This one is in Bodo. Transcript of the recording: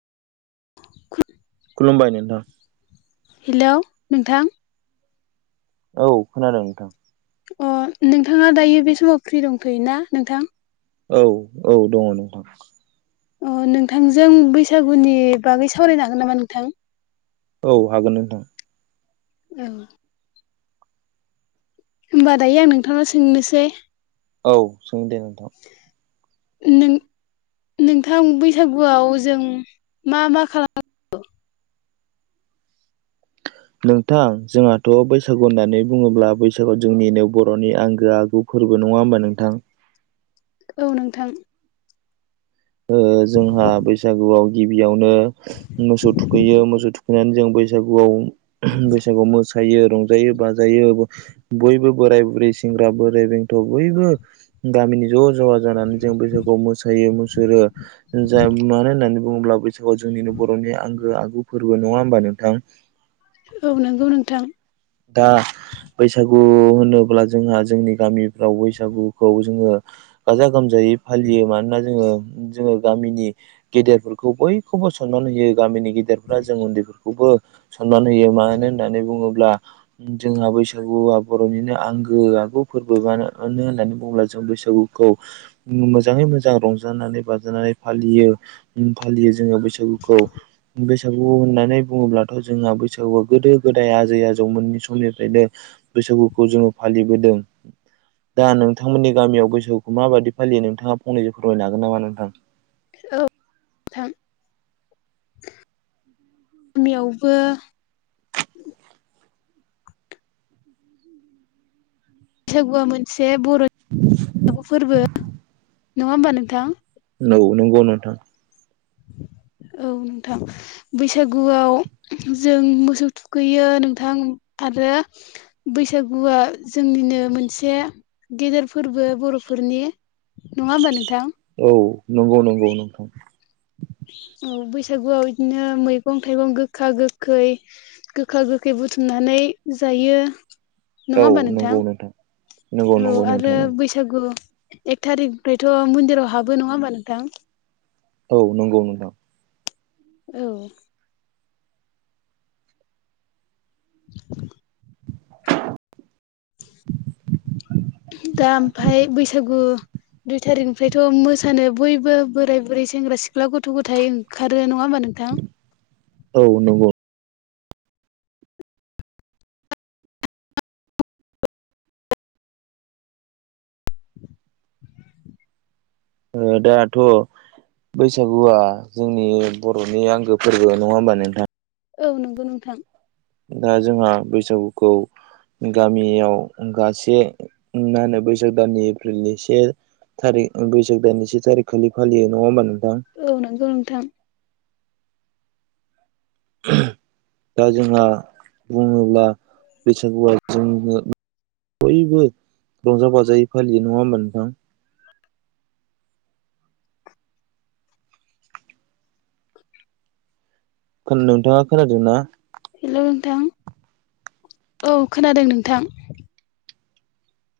[unintelligible] खुलुमबाय नोंथां हेल' नोंथां औ खोनादों नोंथां अ नोंथाङा दायो बे समाव फ्रि दंफैथ'योना नोंथां औ औ दङ नोंथां अ नोंथांजों बैसागुनि बागै सावरायनो हागोन नामा नोंथां औ हागोन नोंथां ओं होमबा दायो आं नोंथाङा सोंनोसै औ सों दे नोंथां नों नोंथां बैसागुआव जों मा मा खालामो? [inaudible] नोंथां जोंहाथ' बैसागु होननानै बुङोब्ला बैसागुआ जोंनिनो बर'नि आंगो आगु फोरबो नङा होमबा नोंथां औ नोंथां ओ जोंहा बैसागुआव गिबियावनो मोसौ थुखैयो मोसौ थु नानै जों बैसागुआव ओह बैसागुआव मोस यो रंजायो बाजायो बयबो बोराय बुरै सेंग्रा बोराइ बेंथ' बयबो गामिनि ज' ज' जानानै जों बैसागुयाव मोसायो मु जा मानो होननानै बुङोब्ला बैसागुआव जोंनिनो बर'नि आंगो आगु फोरबो नङा होमबा नोंथां औ नंगौ नोंथां दा बैसागु होनोब्ला जोंहा जोंनि गामिफ्राव बैसागुखौ जोङो गाजा गो गोमजायै फालियो मानोना जोंङो जोंङो गामिनि गेदेरफोरखौ बयखौबो सनमान होयो गामिनि गेदेरफोरा जों उन्दैफोरखौबो सनमान होयो मानो होननानै बुङोब्ला जोंहा बैसागुआ बर'निनो आंगो आगु फोरबोआनो होननानै बुङोब्ला जों बैसाग गुखौ मोजाङै मोजां रंजानानै बाजानानै फालियो फालियो जोंङो बैसाग गुखौ बैसागु होननानै बुङोब्लाथ' जोंहा बैसागुआ गोदो गोदाय आजै आजौ जौ मोननि समनिफ्रायनो बैसागुखौ जोंङो फालिबोदों। दा नोंथांमोननि गामियाव बैसागुखौ माबायदि फालियो नोंथाङा फंनैसो फोरमायनो हागोन नामा नोंथां? औ नोंथां गामियावबो [inaudible] बैसागुआ मोनसे बर'नि फोरबो नङा होमबा नोंथां नंगौ नंगौ नोंथां [inaudible] औ नोंथां बैसागुआव जों मोसौ थुखैयो नोंथां आरो बैसागुआ जोंनिनो मोनसे गेदेर फोरबो बर'फोर रनि नङाबा नोंथां औ नंगौ नंगौ नोंथां औ बैसागुआव बिदिनो मैगं थाइगं गोखा गोखै गोखा गोखै बुथुमनानै जायो। नङा औ होमबा नोंथां नंगौ नंगौ औ नंगौ नोंथां आरो नंगौ बैसागु एक थारिकनिफ्रायथ' मन्दिराव हाबो नङा होमबा नोंथां औ नंगौ नोंथां औ [inaudible] दा ओमफ्राय बैसागु दुइ थारिखनिफ्रायथ' मोसानो बयबो बोराय बुरै सेंग्रा सिख्ला गथ' गथाय ओंखारो नङा होमबा नोंथां। थां औ नंगौ अ दाथ' बैसागुआ जोंनि बर'नि आंगो फोरबो नङा होमबा नोंथां औ नंगौ नोंथां दा जोंहा बैसागुखौ गामियाव गासे मा होनो बैसाग दाननि एप्रिलनि से थारिख बैसाग दाननि से थारिख खालि फालियो नङा होनबा नोंथां औ नंगौ नोंथां [inaudible] दा जोंहा बुङोब्ला बैसागुआ जोंनो बयबो रंजा बाजायै फालियो नङा होमबा नोंथां नोंथाङा खोनादों ना हेल' नोंथां औ खोनादों नोंथां